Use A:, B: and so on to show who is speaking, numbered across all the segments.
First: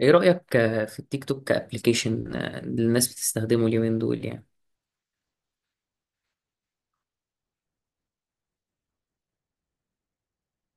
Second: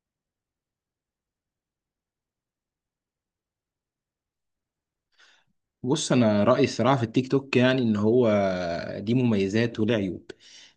A: ايه رأيك في التيك توك كابليكيشن، اللي الناس بتستخدمه اليومين دول يعني؟
B: بص انا رايي الصراحه في التيك توك يعني ان هو دي مميزات وله عيوب.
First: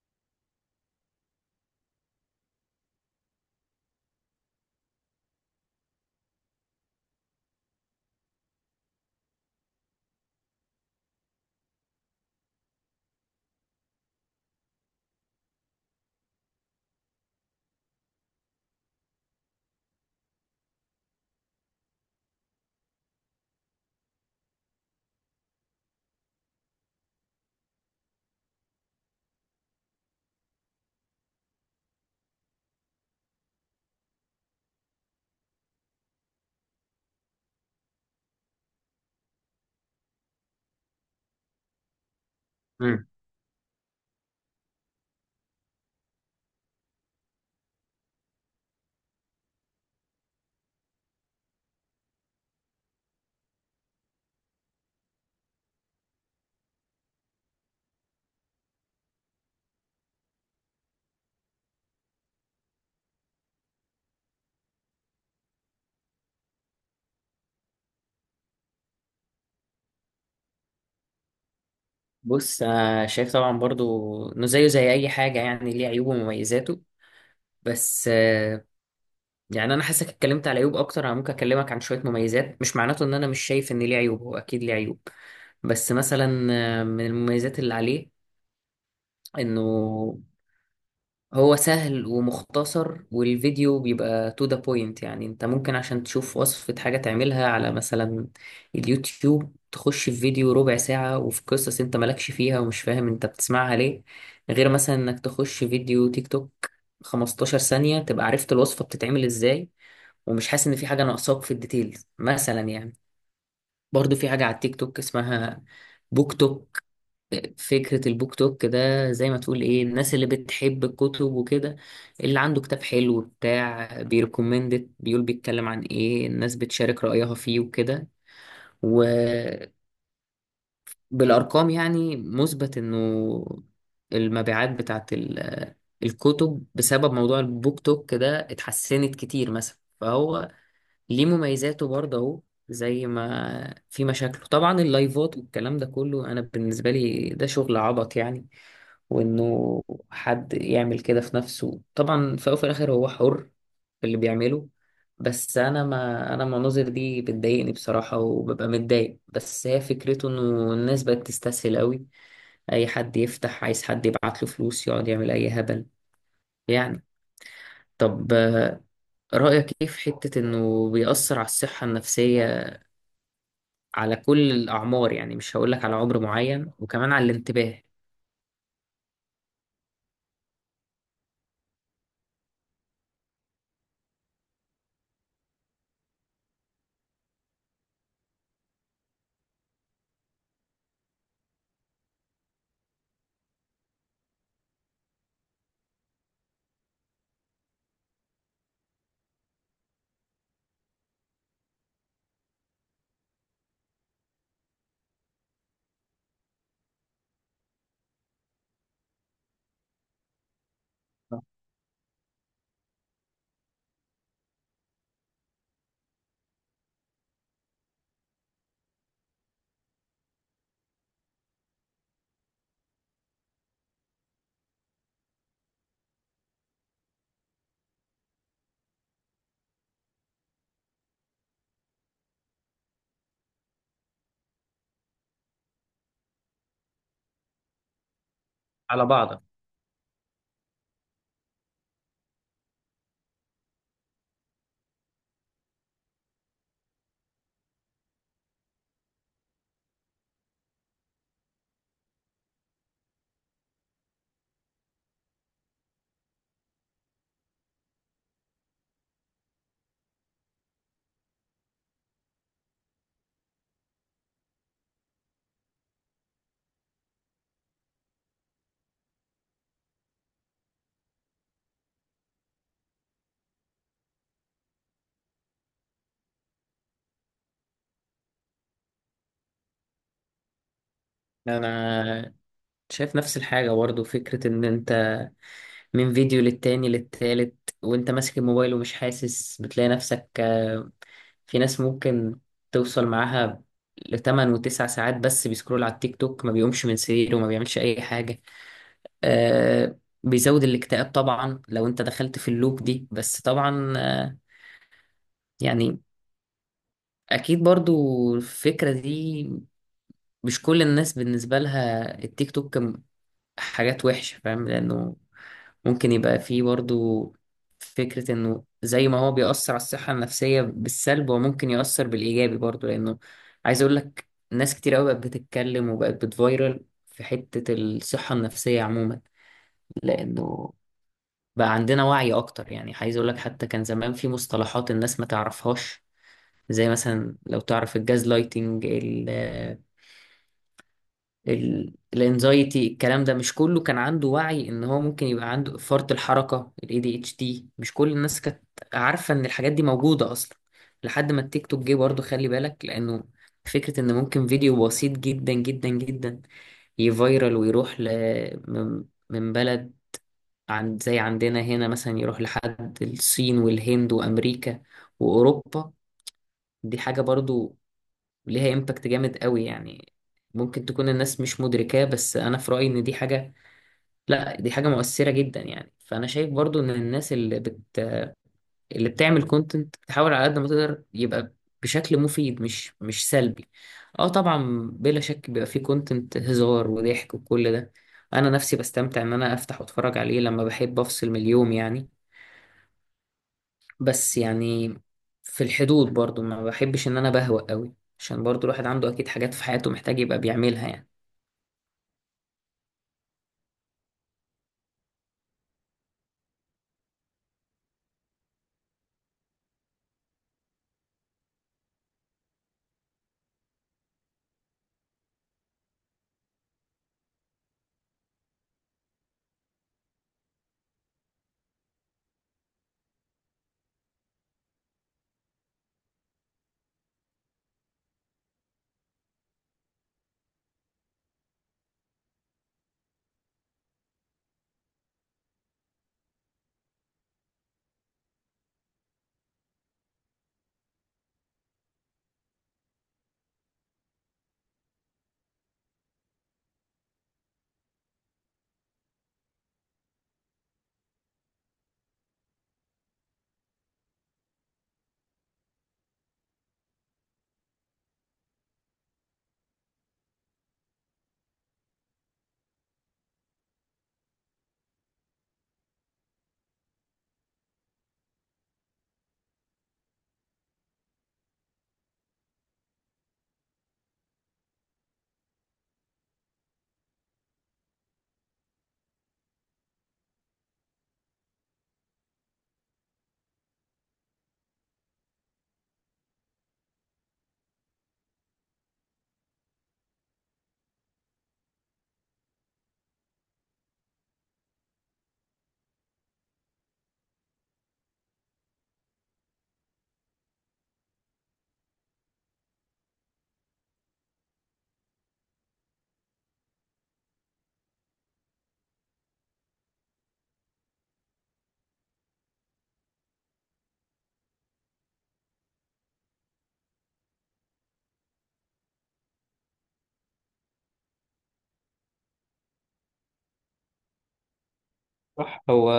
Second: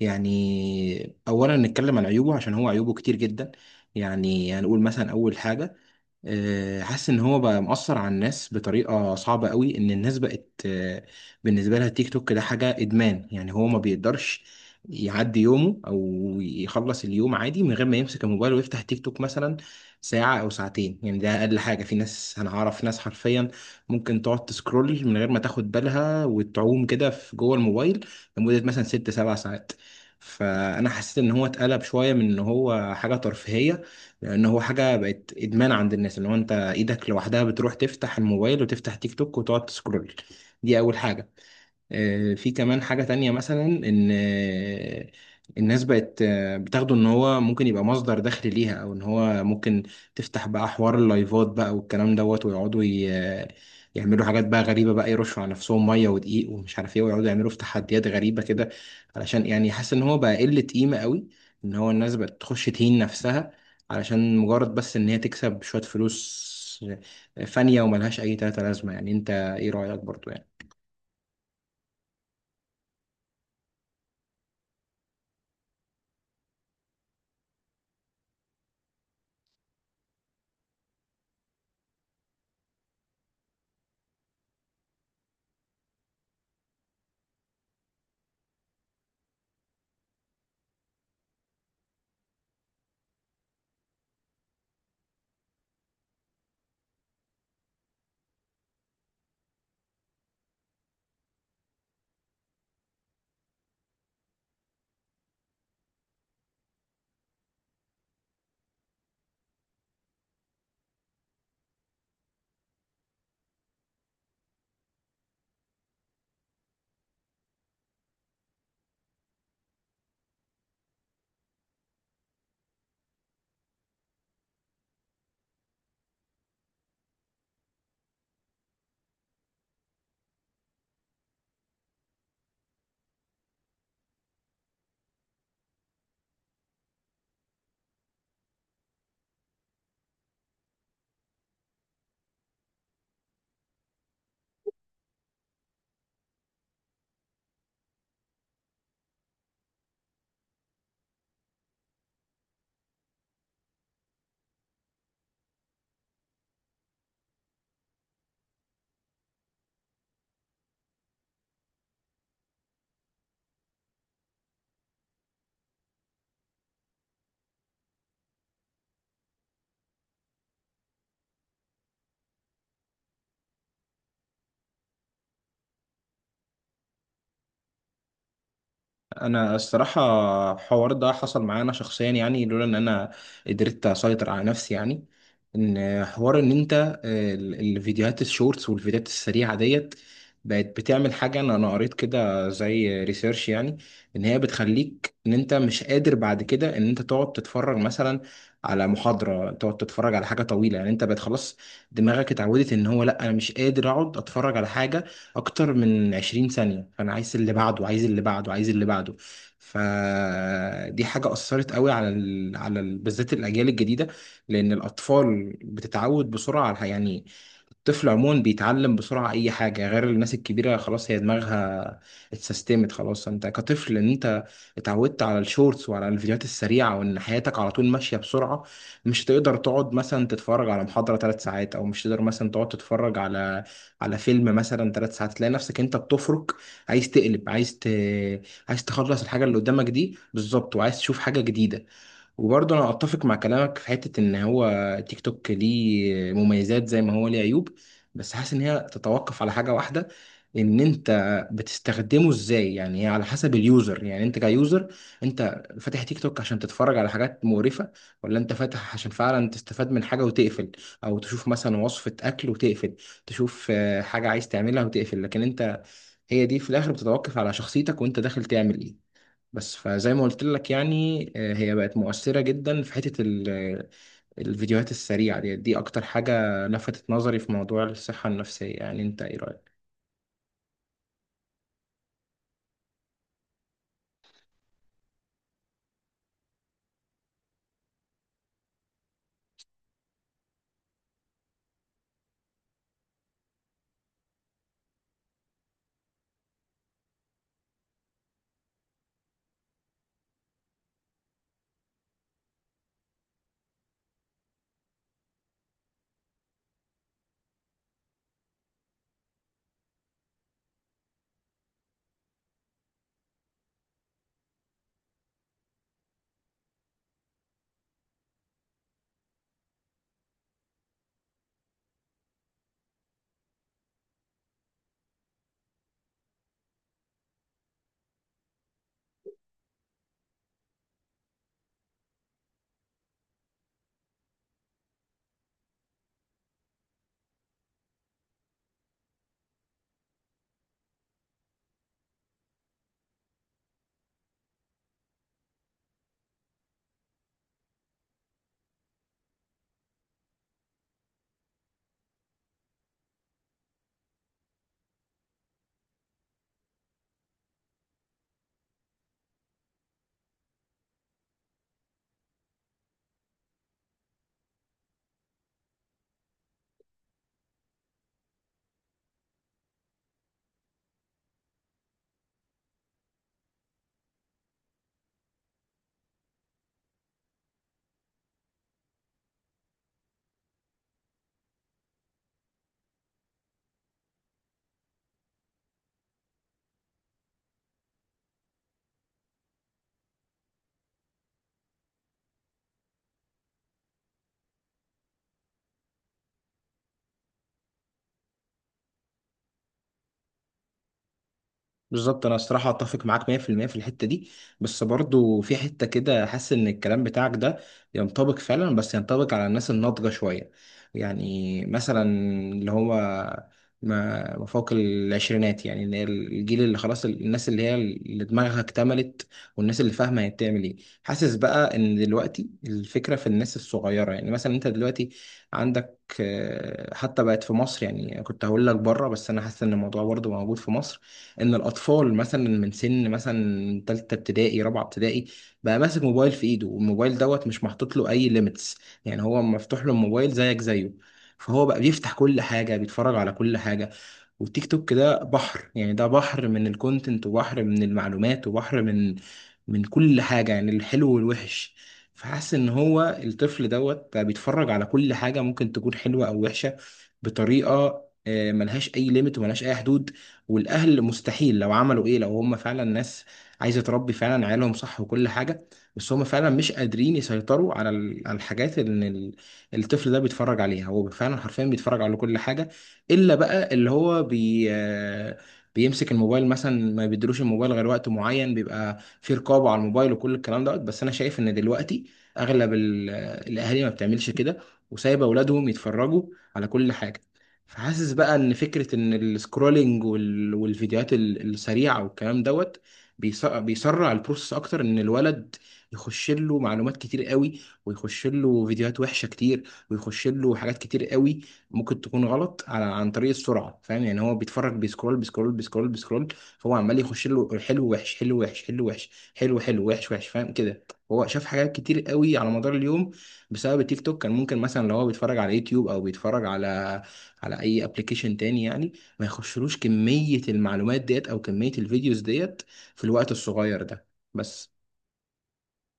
B: يعني اولا نتكلم عن عيوبه عشان هو عيوبه كتير جدا. يعني هنقول مثلا اول حاجه، حاسس ان هو بقى مؤثر على الناس بطريقه صعبه قوي، ان الناس بقت بالنسبه لها التيك توك ده حاجه ادمان. يعني هو ما بيقدرش يعدي يومه او يخلص اليوم عادي من غير ما يمسك الموبايل ويفتح تيك توك مثلا ساعه او ساعتين. يعني ده اقل حاجه، في ناس انا اعرف ناس حرفيا ممكن تقعد تسكرول من غير ما تاخد بالها وتعوم كده في جوه الموبايل لمده مثلا ست سبع ساعات. فانا حسيت ان هو اتقلب شويه من ان هو حاجه ترفيهيه لان هو حاجه بقت ادمان عند الناس، اللي هو انت ايدك لوحدها بتروح تفتح الموبايل وتفتح تيك توك وتقعد تسكرول. دي اول حاجه. في كمان حاجة
A: مم.
B: تانية، مثلا إن الناس بقت بتاخده إن هو ممكن يبقى مصدر دخل ليها، أو إن هو ممكن تفتح بقى حوار اللايفات بقى والكلام دوت، ويقعدوا يعملوا حاجات بقى غريبة، بقى يرشوا على نفسهم مية ودقيق ومش عارف إيه، ويقعدوا يعملوا في تحديات غريبة كده علشان يعني. حاسس إن هو بقى قلة قيمة قوي، إن هو الناس بقت تخش تهين نفسها علشان مجرد بس إن هي تكسب شوية فلوس فانية وملهاش أي تلاتة لازمة. يعني أنت إيه رأيك برضو يعني؟
A: بص، شايف طبعا برضو انه زيه زي اي حاجة، يعني ليه عيوبه ومميزاته. بس يعني انا حاسك اتكلمت على عيوب اكتر، انا ممكن اكلمك عن شوية مميزات. مش معناته ان انا مش شايف ان ليه عيوب، هو اكيد ليه عيوب. بس مثلا من المميزات اللي عليه، انه هو سهل ومختصر، والفيديو بيبقى تو ذا بوينت. يعني انت ممكن عشان تشوف وصفة حاجة تعملها على مثلا اليوتيوب، تخش في فيديو ربع ساعة وفي قصص انت مالكش فيها ومش فاهم انت بتسمعها ليه، غير مثلا انك تخش فيديو تيك توك 15 ثانية تبقى عرفت الوصفة بتتعمل ازاي، ومش حاسس ان في حاجة ناقصاك في الديتيلز مثلا يعني. برضو في حاجة على التيك توك اسمها بوك توك. فكرة البوك توك ده زي ما تقول ايه، الناس اللي بتحب الكتب وكده، اللي عنده كتاب حلو بتاع بيركومندت بيقول، بيتكلم عن ايه، الناس بتشارك رأيها فيه وكده. وبالأرقام يعني مثبت انه المبيعات بتاعت الكتب بسبب موضوع البوك توك ده اتحسنت كتير مثلا، فهو ليه مميزاته برضه اهو. زي ما في مشاكله طبعا، اللايفات والكلام ده كله انا بالنسبة لي ده شغل عبط يعني. وانه حد يعمل كده في نفسه، طبعا في الاول وفي الاخر هو حر في اللي بيعمله. بس انا، ما انا المناظر دي بتضايقني بصراحة وببقى متضايق. بس هي فكرته انه الناس بقت تستسهل قوي، اي حد يفتح عايز حد يبعت له فلوس يقعد يعمل اي هبل يعني. طب رأيك ايه في حتة انه بيأثر على الصحة النفسية على كل الأعمار، يعني مش هقولك على عمر معين، وكمان على الانتباه
B: انا الصراحه، الحوار ده حصل معايا انا شخصيا، يعني لولا ان انا قدرت اسيطر على نفسي. يعني ان حوار ان انت الفيديوهات الشورتس والفيديوهات السريعه ديت بقت بتعمل حاجه، انا قريت كده زي ريسيرش يعني، ان هي بتخليك ان انت مش قادر بعد كده ان انت تقعد تتفرج مثلا على محاضره، تقعد تتفرج على حاجه طويله. يعني انت بقت خلاص دماغك اتعودت ان هو لا، انا مش قادر اقعد اتفرج على حاجه اكتر من 20 ثانية، فانا عايز اللي بعده عايز اللي بعده عايز اللي بعده. فدي حاجة أثرت قوي على بالذات الأجيال الجديدة، لأن الأطفال بتتعود بسرعة يعني الطفل عموما بيتعلم بسرعة أي حاجة. غير الناس الكبيرة خلاص، هي دماغها اتسيستمت خلاص. أنت كطفل إن أنت اتعودت على الشورتس وعلى الفيديوهات السريعة، وإن حياتك على طول ماشية بسرعة، مش تقدر تقعد مثلا تتفرج على محاضرة ثلاث ساعات، أو مش تقدر مثلا تقعد تتفرج على على فيلم مثلا ثلاث ساعات. تلاقي نفسك انت بتفرك، عايز تقلب، عايز
A: على
B: تخلص
A: بعضك؟
B: الحاجه اللي قدامك دي بالظبط، وعايز تشوف حاجه جديده. وبرضه انا اتفق مع كلامك في حته ان هو تيك توك ليه مميزات زي ما هو ليه عيوب، بس حاسس ان هي تتوقف على حاجه واحده، ان انت بتستخدمه ازاي. يعني هي على حسب اليوزر، يعني انت كيوزر، انت فاتح تيك توك عشان تتفرج على حاجات مقرفه، ولا انت فاتح عشان فعلا تستفاد من حاجه وتقفل، او تشوف مثلا وصفه اكل وتقفل، تشوف حاجه عايز تعملها وتقفل. لكن انت هي دي في الاخر بتتوقف على شخصيتك وانت داخل تعمل ايه. بس فزي ما قلت لك يعني، هي بقت مؤثرة جدا في حتة الفيديوهات السريعة دي. دي أكتر حاجة لفتت نظري في موضوع الصحة النفسية. يعني أنت إيه رأيك؟
A: انا شايف نفس الحاجة برضه. فكرة إن أنت من فيديو للتاني للتالت، وأنت ماسك الموبايل ومش حاسس، بتلاقي نفسك في ناس ممكن توصل معاها لتمن وتسع ساعات بس بيسكرول على التيك توك، ما بيقومش من سريره وما بيعملش أي حاجة. آه، بيزود الاكتئاب طبعا لو أنت دخلت في اللوب دي. بس طبعا يعني أكيد برضه الفكرة دي، مش كل الناس بالنسبة لها التيك توك حاجات وحشة، فاهم؟ لأنه ممكن يبقى فيه برضو فكرة إنه زي ما هو بيأثر على الصحة النفسية بالسلب، هو ممكن يأثر بالإيجابي برضو. لأنه عايز أقول لك ناس كتير أوي بقت بتتكلم وبقت بتفايرل في حتة الصحة النفسية عموما، لأنه بقى عندنا وعي أكتر. يعني عايز أقول لك، حتى كان زمان في مصطلحات الناس ما تعرفهاش، زي مثلا لو تعرف الجاز لايتنج، الانزايتي، الكلام ده مش كله كان عنده وعي ان هو ممكن يبقى عنده فرط الحركة الاي دي اتش دي. مش كل الناس كانت عارفة ان الحاجات دي موجودة اصلا، لحد ما التيك توك جه. برضه خلي بالك لانه فكرة ان ممكن فيديو بسيط جدا جدا جدا يفيرال ويروح ل... من بلد، عند زي عندنا هنا مثلا، يروح لحد الصين والهند وامريكا واوروبا. دي حاجة برضو وليها امباكت جامد قوي، يعني ممكن تكون الناس مش مدركاه. بس انا في رأيي ان دي حاجة، لا دي حاجة مؤثرة جدا يعني. فانا شايف برضو ان الناس اللي بتعمل كونتنت تحاول على قد ما تقدر يبقى بشكل مفيد، مش سلبي. اه طبعا بلا شك بيبقى فيه كونتنت هزار وضحك وكل ده، انا نفسي بستمتع ان انا افتح واتفرج عليه لما بحب افصل من اليوم يعني. بس يعني في الحدود برضو، ما بحبش ان انا بهوأ قوي عشان برضو الواحد عنده اكيد حاجات في حياته محتاج يبقى بيعملها يعني.
B: بالظبط، انا الصراحه اتفق معاك 100% في المية في الحته دي، بس برضو في حته كده حاسس ان الكلام بتاعك ده ينطبق فعلا، بس ينطبق على الناس الناضجه شويه. يعني مثلا اللي هو ما فوق العشرينات، يعني اللي هي الجيل اللي خلاص الناس اللي هي اللي دماغها اكتملت، والناس اللي فاهمه هي بتعمل ايه. حاسس بقى ان دلوقتي الفكره في الناس الصغيره، يعني مثلا انت دلوقتي عندك حتى بقت في مصر. يعني كنت هقول لك بره، بس انا حاسس ان الموضوع برضو موجود في مصر، ان الاطفال مثلا من سن مثلا تالتة ابتدائي رابعة ابتدائي بقى ماسك موبايل في ايده، والموبايل دوت مش محطوط له اي ليميتس، يعني هو مفتوح له الموبايل زيك زيه. فهو بقى بيفتح كل حاجة، بيتفرج على كل حاجة. والتيك توك ده بحر، يعني ده بحر من الكونتنت، وبحر من المعلومات، وبحر من من كل حاجة، يعني الحلو والوحش. فحاسس ان هو الطفل دوت بقى بيتفرج على كل حاجة، ممكن تكون حلوة او وحشة، بطريقة ملهاش اي ليميت وملهاش اي حدود. والاهل مستحيل لو عملوا ايه، لو هم فعلا ناس عايزة تربي فعلا عيالهم صح وكل حاجة، بس هم فعلا مش قادرين يسيطروا على الحاجات اللي الطفل ده بيتفرج عليها. هو فعلا حرفيا بيتفرج على كل حاجة، الا بقى اللي هو بي آه، بيمسك الموبايل مثلا، ما بيدروش الموبايل غير وقت معين، بيبقى في رقابة على الموبايل وكل الكلام دوت. بس انا شايف ان دلوقتي اغلب الاهالي ما بتعملش كده، وسايبه اولادهم يتفرجوا على كل حاجة. فحاسس بقى ان فكرة ان السكرولينج والفيديوهات السريعة والكلام دوت بيسرع البروسس اكتر، ان الولد يخش له معلومات كتير قوي، ويخش له فيديوهات وحشة كتير، ويخش له حاجات كتير قوي ممكن تكون غلط، على عن طريق السرعه. فاهم يعني؟ هو بيتفرج بيسكرول بيسكرول بيسكرول بيسكرول، فهو عمال يخش له حلو وحش حلو وحش حلو وحش حلو حلو وحش وحش، فاهم كده. هو شاف حاجات كتير قوي على مدار اليوم بسبب التيك توك. كان ممكن مثلا لو هو بيتفرج على يوتيوب، او بيتفرج على على اي ابلكيشن تاني يعني، ما يخشلوش كميه المعلومات ديت او كميه الفيديوز ديت في الوقت الصغير ده. بس
A: صح. هو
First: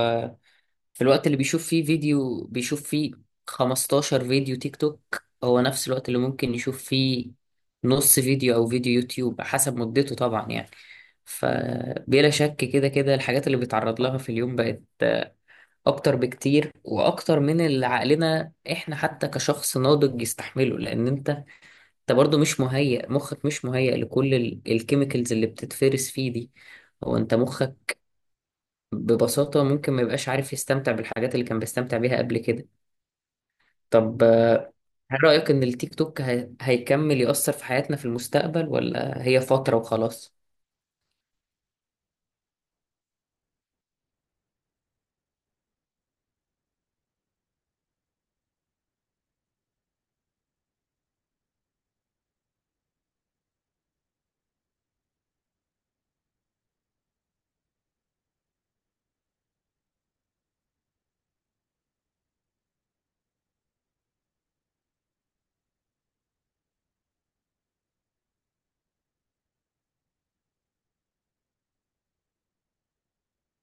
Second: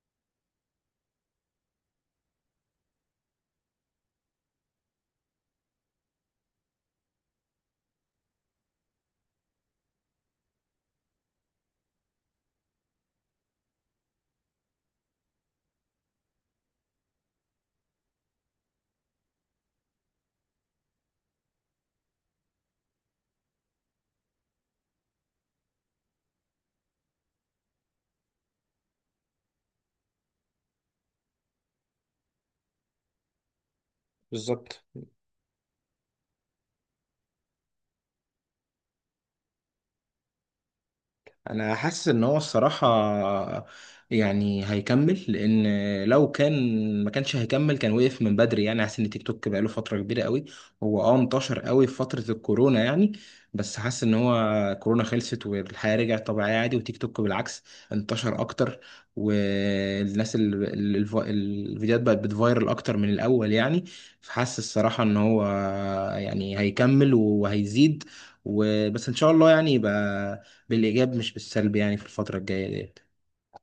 A: في الوقت اللي بيشوف فيه فيديو بيشوف فيه 15 فيديو تيك توك، هو نفس الوقت اللي ممكن يشوف فيه نص فيديو او فيديو يوتيوب حسب مدته طبعا يعني. فبلا شك كده كده الحاجات اللي بيتعرض لها في اليوم بقت اكتر بكتير، واكتر من اللي عقلنا احنا حتى كشخص ناضج يستحمله. لان انت برضو مش مهيئ، مخك مش مهيئ لكل الكيميكالز اللي بتتفرس فيه دي. هو انت مخك ببساطة ممكن ما يبقاش عارف يستمتع بالحاجات اللي كان بيستمتع بيها قبل كده. طب
B: بالظبط.
A: هل رأيك إن التيك توك هيكمل يأثر في حياتنا في المستقبل، ولا هي فترة وخلاص؟
B: انا حاسس ان هو الصراحه يعني هيكمل، لان لو كان ما كانش هيكمل كان وقف من بدري. يعني حاسس ان تيك توك بقاله فتره كبيره قوي. هو اه انتشر قوي في فتره الكورونا، يعني بس حاسس ان هو كورونا خلصت والحياه رجعت طبيعيه عادي، وتيك توك بالعكس انتشر اكتر، والناس الفيديوهات بقت بتفايرل اكتر من الاول. يعني فحاسس الصراحه ان هو يعني هيكمل وهيزيد، وبس ان شاء الله يعني يبقى بالإيجاب مش بالسلب يعني في الفترة الجاية دي.